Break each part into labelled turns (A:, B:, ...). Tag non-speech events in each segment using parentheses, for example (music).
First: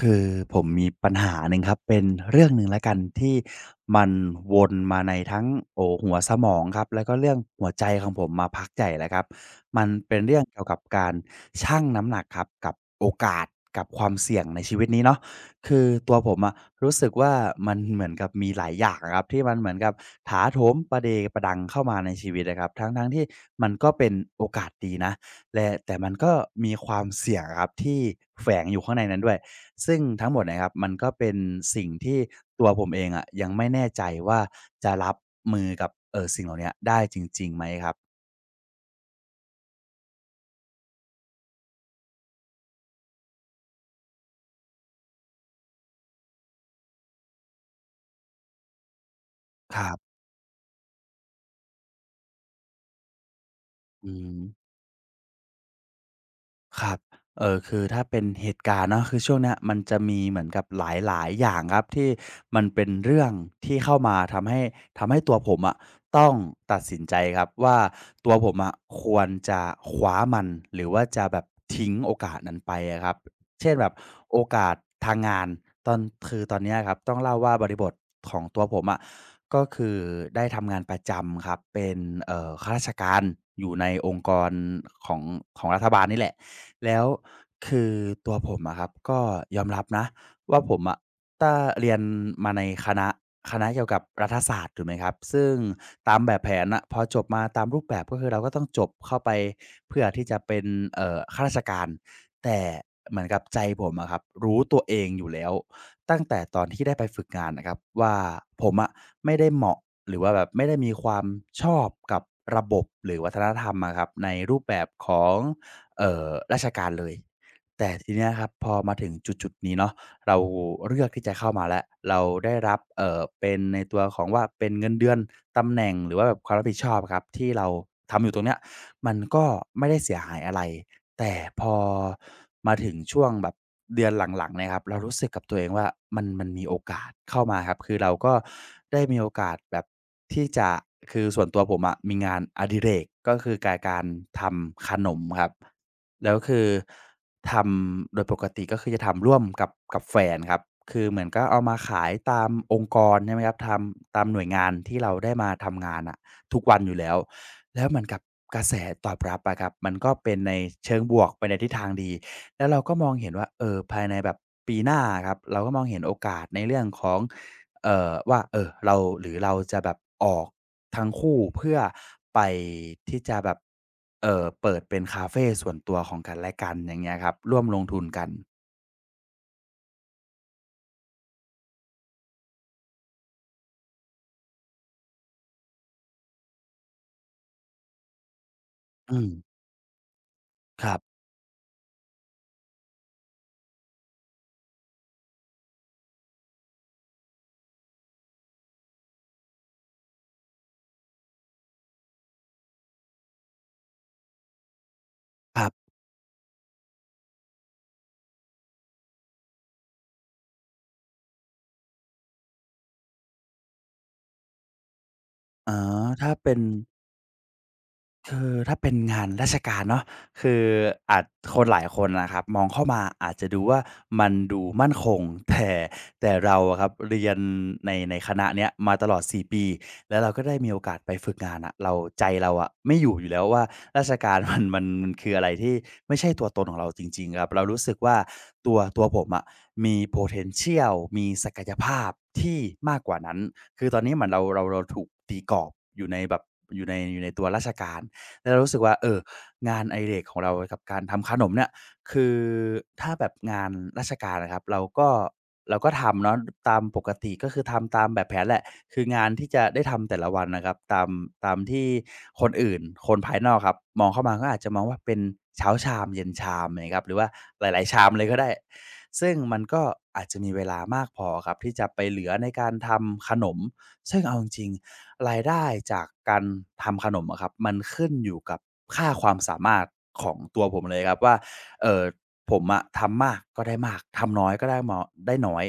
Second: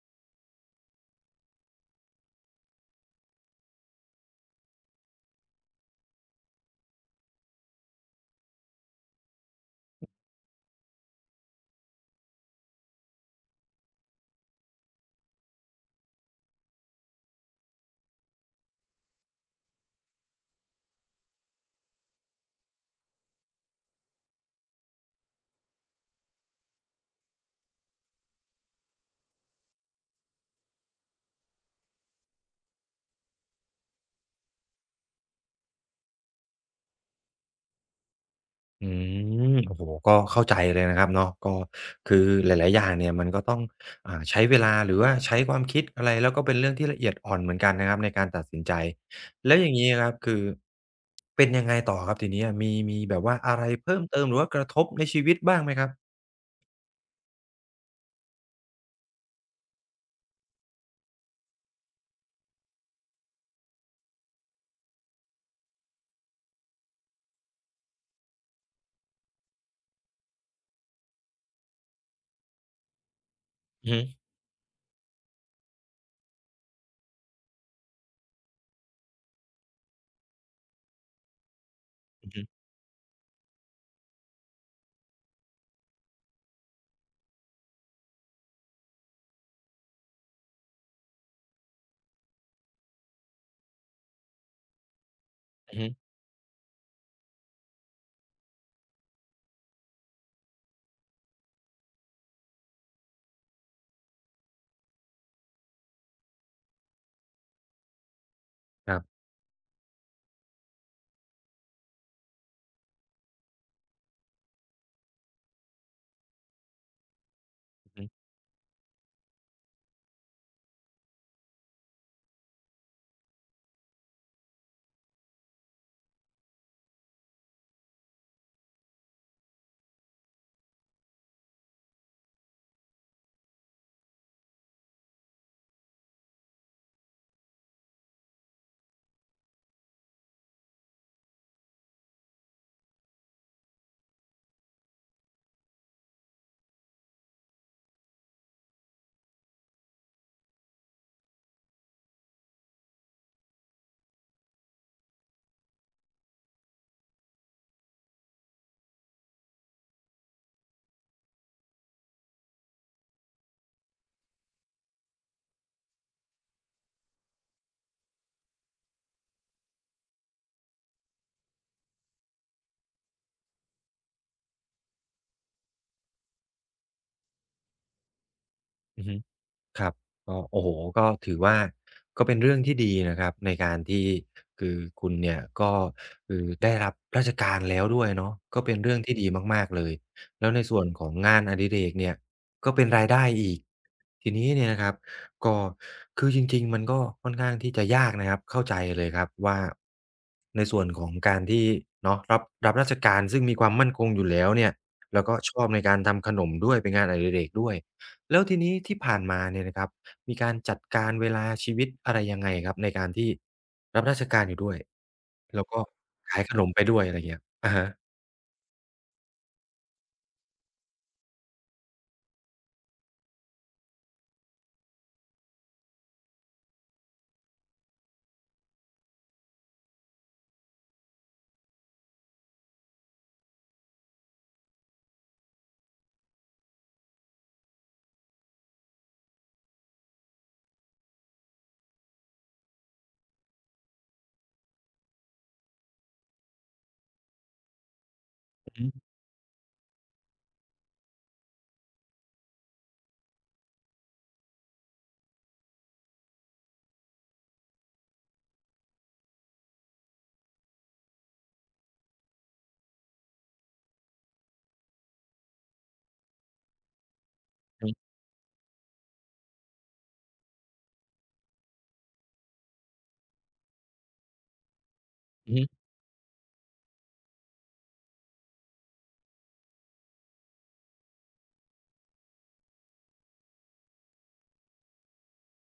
A: คือผมมีปัญหาหนึ่งครับเป็นเรื่องหนึ่งแล้วกันที่มันวนมาในทั้งโอ้หัวสมองครับแล้วก็เรื่องหัวใจของผมมาพักใหญ่แล้วครับมันเป็นเรื่องเกี่ยวกับการชั่งน้ำหนักครับกับโอกาสกับความเสี่ยงในชีวิตนี้เนาะคือตัวผมอะรู้สึกว่ามันเหมือนกับมีหลายอย่างอะครับที่มันเหมือนกับถาโถมประเดประดังเข้ามาในชีวิตอะครับทั้งๆที่มันก็เป็นโอกาสดีนะแลแต่มันก็มีความเสี่ยงอะครับที่แฝงอยู่ข้างในนั้นด้วย ซึ่งทั้งหมดนะครับมันก็เป็นสิ่งที่ตัวผมเองอะยังไม่แน่ใจว่าจะรับมือกับสิ่งเหล่าเนี้ยได้จริงๆไหมครับ
B: อืโอ้โฮก็เข้าใจเลยนะครับเนาะก็คือหลายๆอย่างเนี่ยมันก็ต้องใช้เวลาหรือว่าใช้ความคิดอะไรแล้วก็เป็นเรื่องที่ละเอียดอ่อนเหมือนกันนะครับในการตัดสินใจแล้วอย่าง
A: ค
B: งี้
A: รั
B: ครับ
A: บ
B: คือเป็นยังไงต่อครับทีนี้อะมีแบบว่าอะไรเพิ่ม
A: อื
B: เติมห
A: ม
B: รือว่ากระทบในชีวิตบ้างไหมครับ
A: ครับอคือถ้าเป็นเหตุการณ์เนาะคือช่วงเนี้ยมันจะมีเหมือนกับหลาย ๆ อย่างครับที่มันเป็นเรื่องที่เข้ามาทำให้ตัวผมอะต้องตัดสินใจครับว่าตัวผมอะควรจะคว้ามันหรือว่าจะแบบทิ้งโอกาสนั้นไปอะครับเช่นแบ
B: อือ
A: บ
B: ฮึ
A: โอ
B: ๆ
A: กาสทางงานตอนคือตอนเนี้ยครับต้องเล่าว่าบริบทของตัวผมอะก็คือได้ทำงานประจำครับเป็น
B: อือ
A: ข้าราชการอยู่ในองค์กรของของรัฐบาลนี่แหละ แล้วคือตัวผมอะครับก็ยอมรับนะว่าผมอะถ้าเรียนมาในคณะเกี่ยวกับรัฐศาสตร์ถูกไหมครับซึ่ง
B: ฮึ
A: ตามแบบแผนอ่ะพอจบมาตามรูปแบบก็คือเราก็ต้องจบเข้าไปเพื่อที่จะเป็นข้าราชการแต่เหมือนกับใจผมอะครับรู้ตัวเองอยู่แล้วตั้งแต่ตอนที่ได้ไปฝึกงานนะครับว่าผมอะ
B: ครับ
A: ไม่ได้เหมาะหรือว่าแบบไม่ได้มีความชอบกับระบบหรือวัฒนธรรมอะครับในรูปแบบของ เอ่อราชการเลย
B: อื
A: แต่
B: อฮึ
A: ทีเนี้ยครับพอมาถึงจุดๆนี้เนาะเราเลือกที่จะเข้ามาแล้วเราได้รับเป็นในตัวของว่าเป็นเงินเดือนตำแหน่งหรือว่าแบบความรับผิดชอบอะครับที่เราทำอยู่ตรงเนี้ยมันก็ไม่ได้เสียหายอะไรแต่พอมาถึงช่วงแบบเดือนหลังๆเนี่ยครับเรารู้สึกกับตัวเองว่ามันมีโอกาสเข้ามาครับคือเราก็ได้มีโอกาสแบบที่จะคือส่วนตัวผมอะมีงานอดิเรกก็คือการทำขนมครับ แล้วคือทำโดยปกติก็คือจะทำร่วมกับแฟนครับคือเหมือนก็เอามาขายตามองค์กรใช่ไหมครับทำตามหน่วยงานที่เราได้มาทำงานอะทุกวันอยู่แล้วแล้วเหมือนกับกระแสตอบรับอะครับมันก็เป็นในเชิงบวกไปในทิศทางดีแล้วเราก็มองเห็นว่าภายในแบบปีหน้าอะครับเราก็มองเห็นโอกาสในเรื่องของว่าเราหรือเราจะแบบออกทั้งคู่เพื่อไปที่จะแบบ เปิดเป็นคาเฟส่วนตัวของกันและกันอย่างเงี้ยครับร่วมลงทุนกัน
B: อือฮึ ครับก็โอ้โฮก็ถือว่าก็เป็นเรื่องที่ดีนะครับในการที่คือคุณเนี่ยก็คือได้รับราชการแล้วด้วยเนาะก็เป็นเรื่องที่
A: อื
B: ดี
A: ม
B: มากๆเลยแล้วในส่ว
A: ค
B: น
A: รั
B: ของ
A: บ
B: งานอดิเรกเนี่ยก็เป็นรายได้อีกทีนี้เนี่ยนะครับก็คือจริงๆมันก็ค่อนข้างที่จะยากนะครับเข้าใจเลยครับว่าในส่วนของการที่เนาะรับราชการซึ่งมีความมั่นคงอยู่แล้วเนี่ยแล้วก็ช
A: ค
B: อบ
A: รั
B: ใน
A: บ
B: การทำขนมด้วยเป็นงานอดิเรกด้วย แล้วทีนี้ที่ผ่านมาเนี่ยนะครับมีการจัดการเวลาชีวิตอะไรยังไงครับในการที่รับราชการอยู่ด้วยแล้ว
A: อ๋อ
B: ก็
A: ถ้า
B: ขาย
A: เป็
B: ข
A: น
B: นมไปด้วยอะไรเงี้ยอะฮะ
A: คือถ้าเป็นงานราชการเนาะคืออาจคนหลายคนนะครับมองเข้ามาอาจจะดูว่ามันดูมั่นคงแต่แต่เราอะครับเรียนในคณะเนี้ยมาตลอด4ปีแล้วเราก็ได้มีโอกาสไปฝึกงานอะเราใจเราอะไม่อยู่อยู่แล้วว่าราชการ (laughs) มันคืออะไรที่ไม่ใช่ตัวตนของเราจริงๆครับเรารู้สึกว่าตัวผมอะมี potential มีศักยภาพที่มากกว่านั้นคือตอนนี้เหมือนเราถูกตีกรอบอยู่ในแบบอยู่ในตัวราชการ แล้วเรา
B: อื
A: รู้
B: อ
A: สึก
B: ฮึ
A: ว่าเอองานอดิเรกของเรากับการทำขนมเนี่ยคือถ้าแบบงานราชการอะครับเราก็ทำเนาะตามปกติก็คือทำตามแบบแผนแหละคืองานที่จะได้ทำแต่ละวันนะครับตามที่คนอื่นคนภายนอกครับมองเข้ามาก็อาจจะมองว่าเป็นเช้าชามเย็นชามอย่างงี้ครับหรือว่าหลายๆชามเลยก็ได้ซึ่งมันก็อาจจะมีเวลามากพอครับที่จะไปเหลือในการทำขนมซึ่งเอาจริงๆ ราย
B: อือ
A: ได้
B: ฮึ
A: จากการทำขนมอะครับมันขึ้นอยู่กับค่าความสามารถของตัวผมเลยครับว่าเอ่อผมอะทำมากก็ได้มากทำน้อยก็ได้ได้น้อย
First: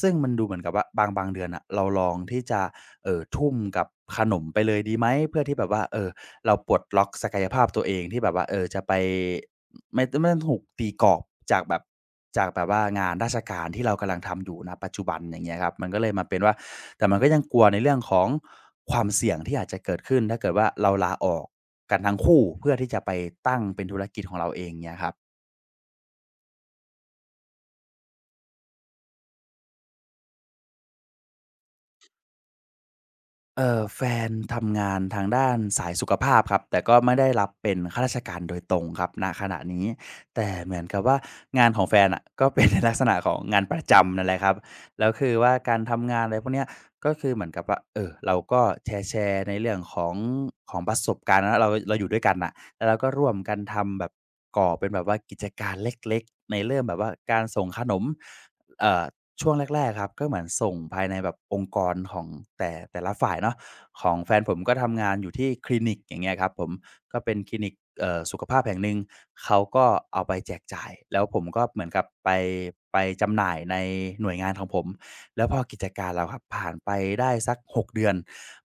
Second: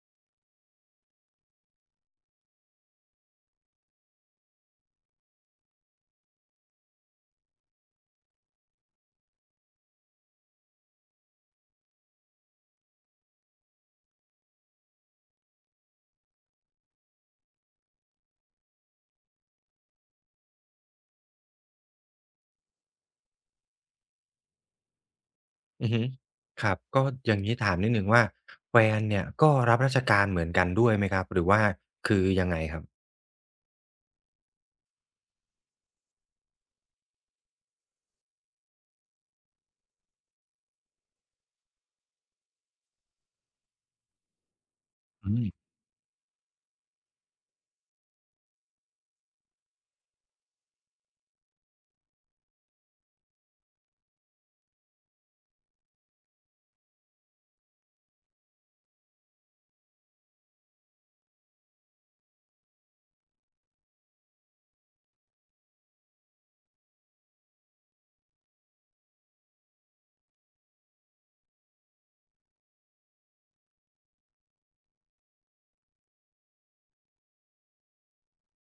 A: ซึ่งมันดูเหมือนกับว่าบางเดือนน่ะเราลองที่จะทุ่มกับขนมไปเลยดีไหมเพื่อที่แบบว่าเราปลดล็อกศักยภาพตัวเองที่แบบว่าจะไปไม่ต้องถูกตีกรอบจากแบบจากแบบว่างานราชการที่เรากำลังทำอยู่ณปัจจุบันอย่างเงี้ยครับมันก็เลยมาเป็นว่าแต่มันก็ยังกลัวในเรื่องของความเสี่ยงที่อาจจะเกิดขึ้นถ้าเกิดว่าเราลาออกกันทั้งคู่เพื่อที่จะไปตั้งเป็นธุรกิจของเราเองเงี้ยครับ
B: อือฮึครับก็อย่างงี้ถามนิดหนึ่งว่าแฟนเนี่ยก็รับราชการเหมือนกันด้วยไหมครับหรือว่าคือยังไงครับ
A: แฟนทำงานทางด้านสายสุขภาพครับแต่ก็ไม่ได้รับเป็นข้าราชการโดยตรงครับณขณะนี้แต่เหมือนกับว่างานของแฟนอะก็เป็น (laughs) ในลักษณะของงานประจำนั่นแหละครับแล้ว
B: อื
A: คือ
B: ม
A: ว่าการทำงานอะไรพวกเนี้ยก็คือเหมือนกับว่าเราก็แชร์ๆในเรื่องของของประสบการณ์นะเราอยู่ด้วยกันน่ะแล้วเราก็ร่วมกันทำแบบก่อเป็นแบบว่ากิจการเล็กๆในเรื่องแบบว่าการส่งขนมเอ่อ ช่วงแรกๆครับก็เหมือนส่งภายในแบบองค์กรของแต่ละฝ่ายเนาะของแฟนผมก็ทำงานอยู่ที่คลินิกอย่างเงี้ยครับผมก็เป็นคลินิกสุขภาพแห่งหนึ่งเขาก็เอาไปแจกจ่ายแล้วผมก็เหมือนกับไปจำหน่ายในหน่วยงานของผมแล้วพอกิจการเราครับผ่านไปได้สักหกเดือน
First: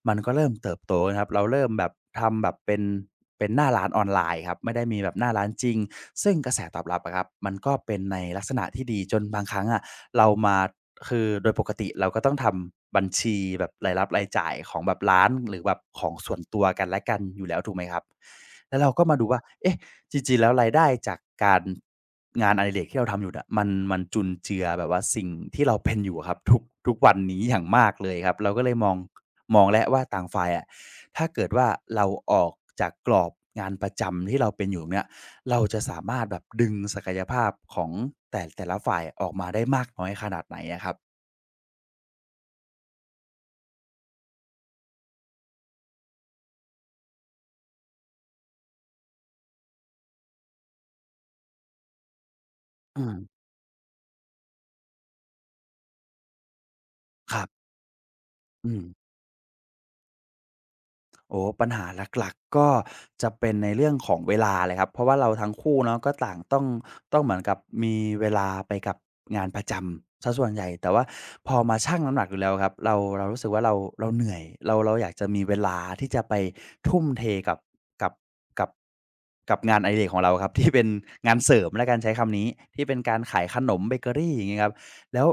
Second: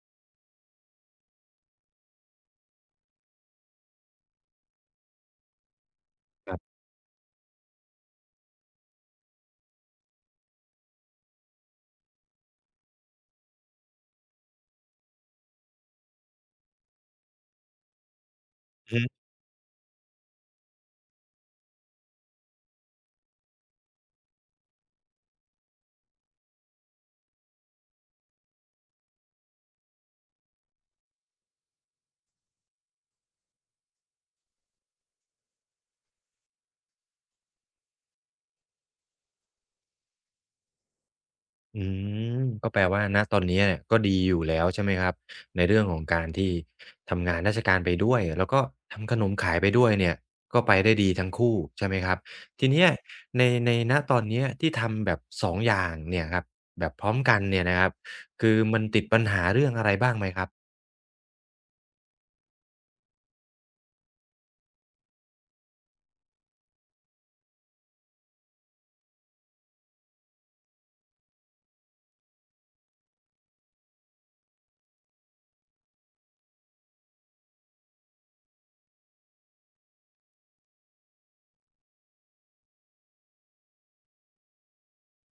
A: มันก็เริ่มเติบโตนะครับเราเริ่มแบบทำแบบเป็นหน้าร้านออนไลน์ครับไม่ได้มีแบบหน้าร้านจริงซึ่งกระแสตอบรับอะครับมันก็เป็นในลักษณะที่ดีจนบางครั้งอะ เรามาคือโดยปกติเราก็ต้องทำบัญชีแบบรายรับรายจ่ายของแบบร้านหรือแบบของส่วนตัวกันและกันอยู่แล้วถูกไหมครับแล้วเราก็มาดูว่าเอ๊ะจริงๆแล้วรายได้จากการงานอดิเรกที่เราทำอยู่น่ะมันจุนเจือแบบว่าสิ่งที่เราเป็นอยู่อะครับทุกวันนี้อย่างมากเลยครับเราก็เลยมองแล้วว่าต่างฝ่ายอะถ้าเกิดว่าเราออกจากกรอบงานประจำที่เราเป็นอยู่เนี่ย เราจะสามารถแบบดึงศักยภาพของแต่ละฝ่ายออกมาได้มากน้อยขนาดไหนอะครับ
B: อืมก็แปลว่าณตอนนี้เนี่ยก็ดีอยู่แล้วใช่ไหมครับในเรื่องของการที่ทำงานราชการไปด้วยแล้วก็ทำขนมขายไปด้วยเนี่ยก็ไปได้ดีทั้งคู่ใช่ไหมครับทีเนี้ย
A: อืม
B: ในในณตอนเนี้ยที่ทำแบบ2องอย่างเนี่ยครับแบบพร้อม
A: ค
B: กัน
A: รั
B: เนี่
A: บ
B: ยนะครับคือ
A: อื
B: มั
A: ม
B: นติดปัญหาเรื่องอะไรบ้างไหมครับ
A: โอ้ปัญหาหลักๆก็จะเป็นในเรื่องของเวลาเลยครับเพราะว่าเราทั้งคู่เนาะก็ต่างต้องเหมือนกับมีเวลาไปกับงานประจำเสียส่วนใหญ่แต่ว่าพอมาชั่งน้ำหนักดูแล้วครับเรารู้สึกว่าเราเหนื่อยเราอยากจะมีเวลาที่จะไปทุ่มเทกับกับกับกับงานอดิเรกของเราครับ (laughs) ที่เป็นงานเสริมแล้วกันใช้คำนี้ที่เป็นการขายขนมเบเกอรีอย่างงี้ครับแล้ว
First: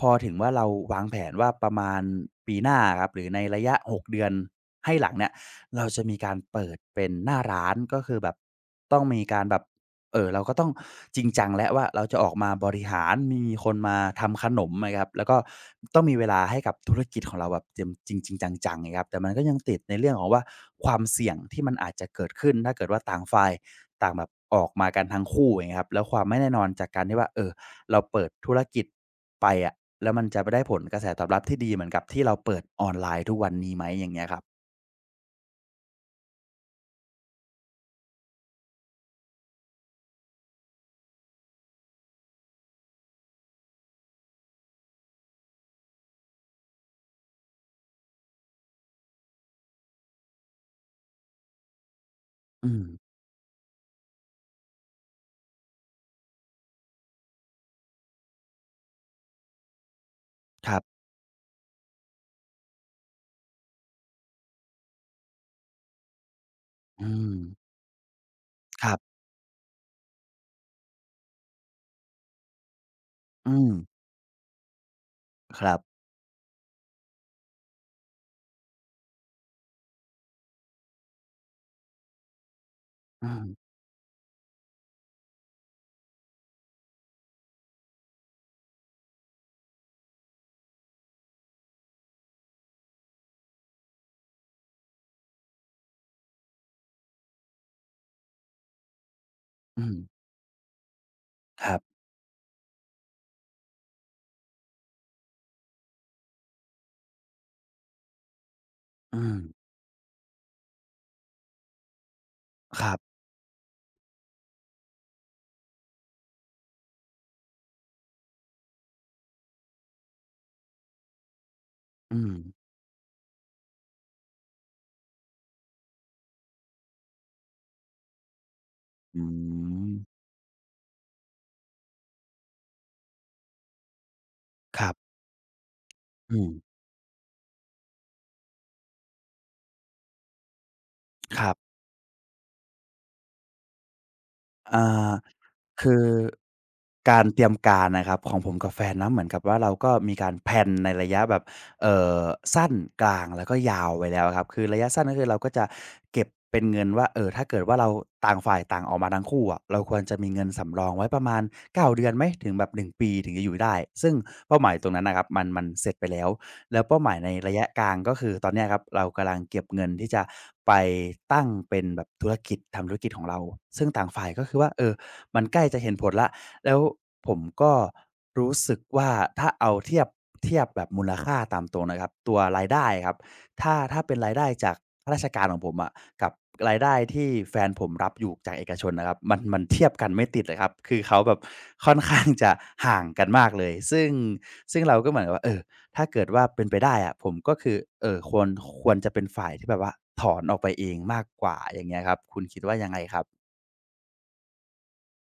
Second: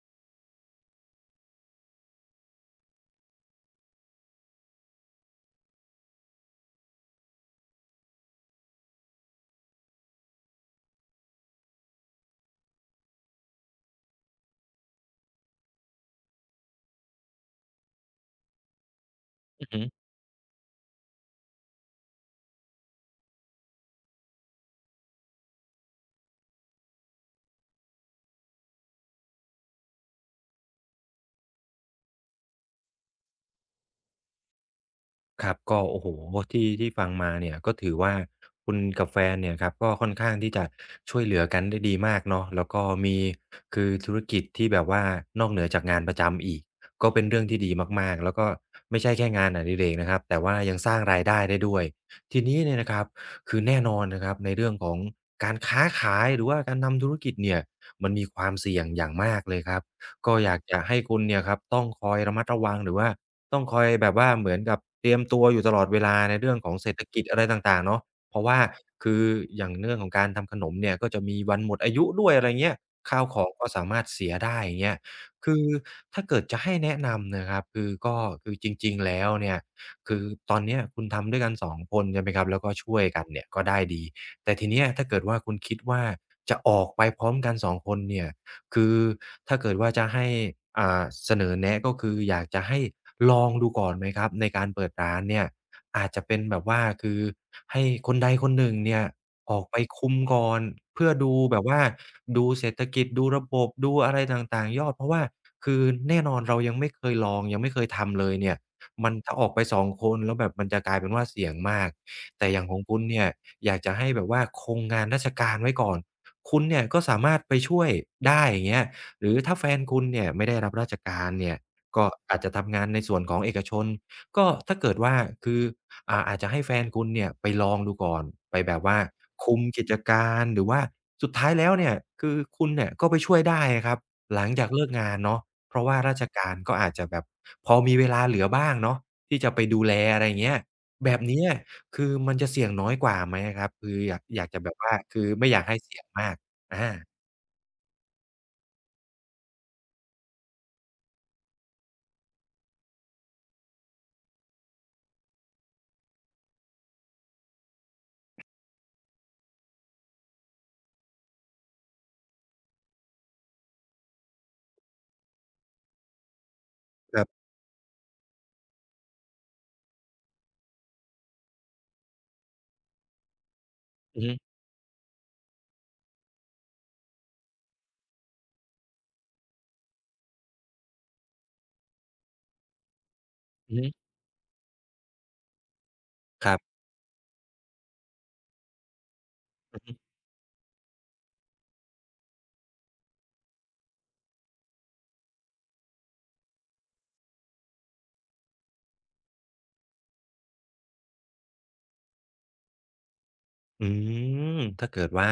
A: พอถึงว่าเราวางแผนว่าประมาณปีหน้าอะครับหรือในระยะหกเดือนให้หลังเนี่ย เราจะมีการเปิดเป็นหน้าร้านก็คือแบบต้องมีการแบบเออเราก็ต้องจริงจังแล้วว่าเราจะออกมาบริหารมีคนมาทำขนมนะครับแล้วก็ต้องมีเวลาให้กับธุรกิจของเราแบบเต็มจริงๆจังๆไงครับแต่มันก็ยัง
B: อือ
A: ติด
B: ฮึ
A: ในเรื่องของว่าความเสี่ยงที่มันอาจจะเกิดขึ้นถ้าเกิดว่าต่างฝ่ายต่างแบบออกมากันทั้งคู่อย่างเงี้ยครับแล้วความไม่แน่นอนจากการที่ว่าเราเปิดธุรกิจไปอะแล้วมันจะไปได้ผลกระแสตอบรับที่ดีเหมือนกับที่เราเปิดออนไลน์ทุกวันนี้ไหมอย่างเงี้ยครับ
B: ครับก็โอ้โฮที่ฟังมาเนี่ยก็ถือว่าคุณกับแฟนเนี่ยครับก็ค่อนข้างที่จะช่วยเหลือกันได้ดีมากเนาะแล้วก็มีคือธุรกิจที่แบบว่านอกเหนือจากงานประจำอีกก็เป็นเรื่องที่ดีมากๆแล้วก็ไม่ใช่แค่งานอดิเรกนะครับแต่ว่ายังสร้างรายได้ได้ด้วยทีนี้
A: อื
B: เนี่ย
A: ม
B: นะครับคือแน่นอนนะครับในเรื่องของการค้าขายหรือว่าการทำธุรกิจเนี่ยมันมีความเสี่ยงอย่างมากเลยครับก็อยาก
A: ครั
B: จะ
A: บ
B: ให้คุณเนี่ยครับต้องคอยระมัดระวังหรือว่า ต้องคอยแบบว่าเหมือนกับเตรียมตัวอยู่ตลอดเวลาในเรื่องของเศรษฐ
A: อื
B: กิจ
A: ม
B: อะไรต่างๆเนาะเพราะว่า
A: ครั
B: คื
A: บ
B: ออย่างเรื่องของการทำขนมเนี่ยก็จะมีวันหมดอายุด้วยอะไรเงี้ยข้าวของ
A: อื
B: ก็
A: ม
B: สามารถเสียได้อย่างเงี้ยคื
A: ค
B: อ
A: รับ
B: ถ้าเกิดจะให้แนะนำนะครับคือก็คือจริงๆแล้วเนี่ยคือตอนเนี้ยคุณทำด้วยกัน2คนใช่ไหมครับแล้วก็ช่วยกัน
A: อื
B: เนี่
A: ม
B: ยก็ได้ดีแต่ทีเนี้ยถ้าเกิดว่าคุณคิดว่าจะออกไปพร้อมกัน2คนเนี่ย คือถ้าเกิดว่าจะให้เสนอแนะก็คืออยากจะให้ลองดูก่อนไหมครับในการเปิดร้านเนี่ยอาจจะเป็นแบบว่าคือให้คนใดคนหนึ่งเนี่ยออกไป
A: อืม
B: คุมก่อนเพื่อดูแบ
A: ค
B: บ
A: รั
B: ว่า
A: บ
B: ดูเศรษฐกิจดูระบบดูอะไรต่างๆยอดเพราะว่าคือแน่นอนเรายังไม่เคยลองยังไม่เคยทำเลยเนี่ยมัน
A: อื
B: ถ้า
A: ม
B: ออกไป2คนแล้วแบบมันจะกลายเป็นว่าเสี่ยงมากแต่อย่างของ
A: ครั
B: คุณ
A: บ
B: เนี่ยอยากจะให้แบบว่าคงงานราชการไว้ก่อน คุณเนี่ยก็สามารถไปช่วยได้อย่างเงี้ยหรือถ้าแฟนคุณเนี่ยไม่ได้รับราชการเนี่ยก็
A: อืม
B: อาจจะทำงานในส่วนของเอกชนก็ถ้าเกิดว่าคืออาจจะให้แฟนคุณเนี่ยไปลองดูก่อนไปแบบว่า
A: อื
B: คุมกิ
A: ม
B: จการหรือว่าสุดท้ายแล้วเนี่ยคือคุณเนี่ยก็ไปช่วยได้อะครับหลังจาก
A: ค
B: เลิ
A: รั
B: กงา
A: บ
B: นเนาะเพราะว่าราช
A: อื
B: กา
A: ม
B: รก็อาจจะแบบพอมีเวลาเหลือบ้างเนาะที่จะไปดูแลอะไรอย่างเงี้ย แบบ
A: ค
B: เนี้ย
A: รับ
B: คือมันจะเสี่ยงน้อยกว่าไหมอะครับคืออยากจะแบบ
A: อา
B: ว่าคือไม่อยากให้
A: คื
B: เสี่ย
A: อ
B: งมากอา
A: การเตรียมการนะครับของผมกับแฟนนะเหมือนกับว่าเราก็มีการแพลนในระยะแบบเออสั้นกลางแล้วก็ยาวไว้แล้วครับคือระยะสั้นก็คือเราก็จะเก็บเป็นเงินว่าถ้าเกิดว่าเราต่างฝ่ายต่างออกมาทั้งคู่อะเราควรจะมีเงินสำรองไว้ประมาณ9เดือนไหมถึงแบบ1ปีถึงจะอยู่ได้ซึ่งเป้าหมายตรงนั้นนะครับมันเสร็จไปแล้วแล้วเป้าหมา
B: ค
A: ย
B: รั
A: ใน
B: บ
A: ระยะกลางก็คือตอนเนี้ยครับเรากำลังเก็บเงินที่จะไปตั้งเป็นแบบธุรกิจทำธุรกิจของเราซึ่งต่าง
B: อือ
A: ฝ่าย
B: ฮึ
A: ก็คือว่ามันใกล้จะเห็นผลแล้วแล้วผมก็รู้สึกว่าถ้าเอาเทียบแบบมูลค่าตามตรงนะครับตัวรายได้ครับ
B: อื
A: ถ้า
B: อ
A: ถ้า
B: ฮึ
A: เป็นรายได้จากข้าราชการของผมอะกับ
B: ครั
A: รา
B: บ
A: ยได้ที่แฟนผมรับอยู่จากเอกชนนะครับมัน
B: อือ
A: เทีย
B: ฮึ
A: บกันไม่ติดเลยครับคือเขาแบบค่อนข้างจะห่างกันมากเลยซึ่งเราก็เหมือนกับว่าถ้าเกิดว่าเป็นไปได้อะผมก็คือเอ่อควรควรจะเป็นฝ่ายที่แบบว่าถอนออกไปเองมากกว่าอย่างเงี้ยครับคุณคิดว่ายังไงครับ
B: อืมถ้าเกิดว่า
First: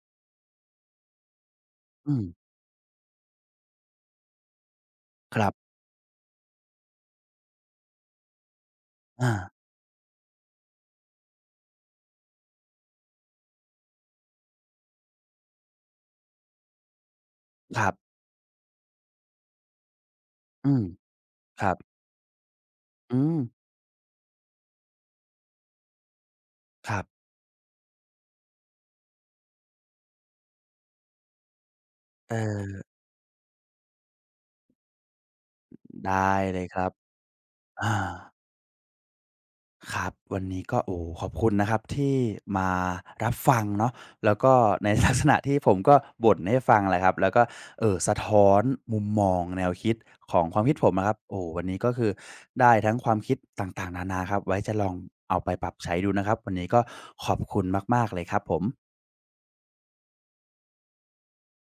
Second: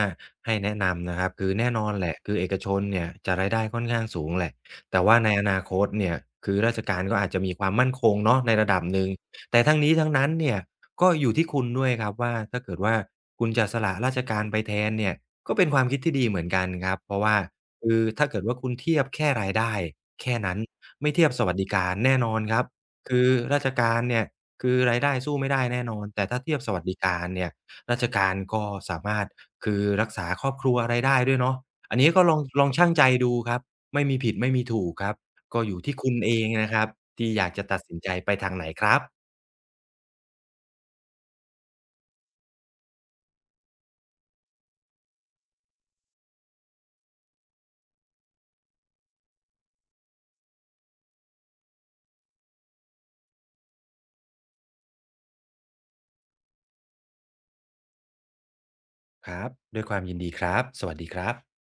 B: ให้แนะนำนะครับคือแน่นอนแห
A: อื
B: ละ
A: ม
B: คือเอกชนเนี่ยจะรายได้ค่อนข้างสูงแหละแต่ว่าใน
A: ค
B: อ
A: รั
B: นาค
A: บ
B: ตเนี่ยคือราชการก็อาจจะมีความมั่นคงเนาะในระดับหนึ่ง
A: อา
B: แต่ทั้งนี้ทั้งนั้นเนี่ยก็อยู่ที่คุณด้วยครับว่าถ้าเกิดว่าคุณจะสละราชการไปแทนเนี่ยก็เป็นความคิดที่ดีเหมือนกันครับเพราะว่า
A: ครั
B: คือ
A: บ
B: ถ้าเกิดว่าคุณเทียบแค่รายได้แค่นั้น
A: อืม
B: ไม่เทียบสวัส
A: ค
B: ดิ
A: รับ
B: การแน่นอนครับ
A: อื
B: คือ
A: ม
B: ราชการเนี่ยคือรายได้สู้ไม่ได้แน่นอนแต่ถ้าเทียบสวัส
A: ค
B: ดิ
A: รับ
B: การเนี่ย ราชการก็สามารถคือรักษาครอบครัวอะไรได้ด้วยเนาะอันนี้ก็ลอง
A: เออ
B: ชั่งใจดูครับไม่มีผิดไม่มีถูกครับก็อยู่ที่คุณเอ
A: ได้
B: ง
A: เลย
B: นะ
A: ค
B: ครั
A: รั
B: บ
A: บ
B: ที่อยากจะตัด
A: อา
B: สินใจไปทางไหนครับ
A: ครับ วันนี้ก็โอ้โฮขอบคุณนะครับที่มารับฟังเนาะแล้วก็ใน (laughs) ลักษณะที่ผมก็บ่นให้ฟังแหละครับแล้วก็สะท้อนมุมมองแนวคิดของความคิดผมนะครับโอ้โฮวันนี้ก็คือได้ทั้งความคิดต่างๆนานาครับไว้จะลองเอาไปปรับใช้ดูนะครับวันนี้ก็ขอบคุณมากๆเลยครับผม
B: ครับด้วยความยินดีครับสวัสดีครับ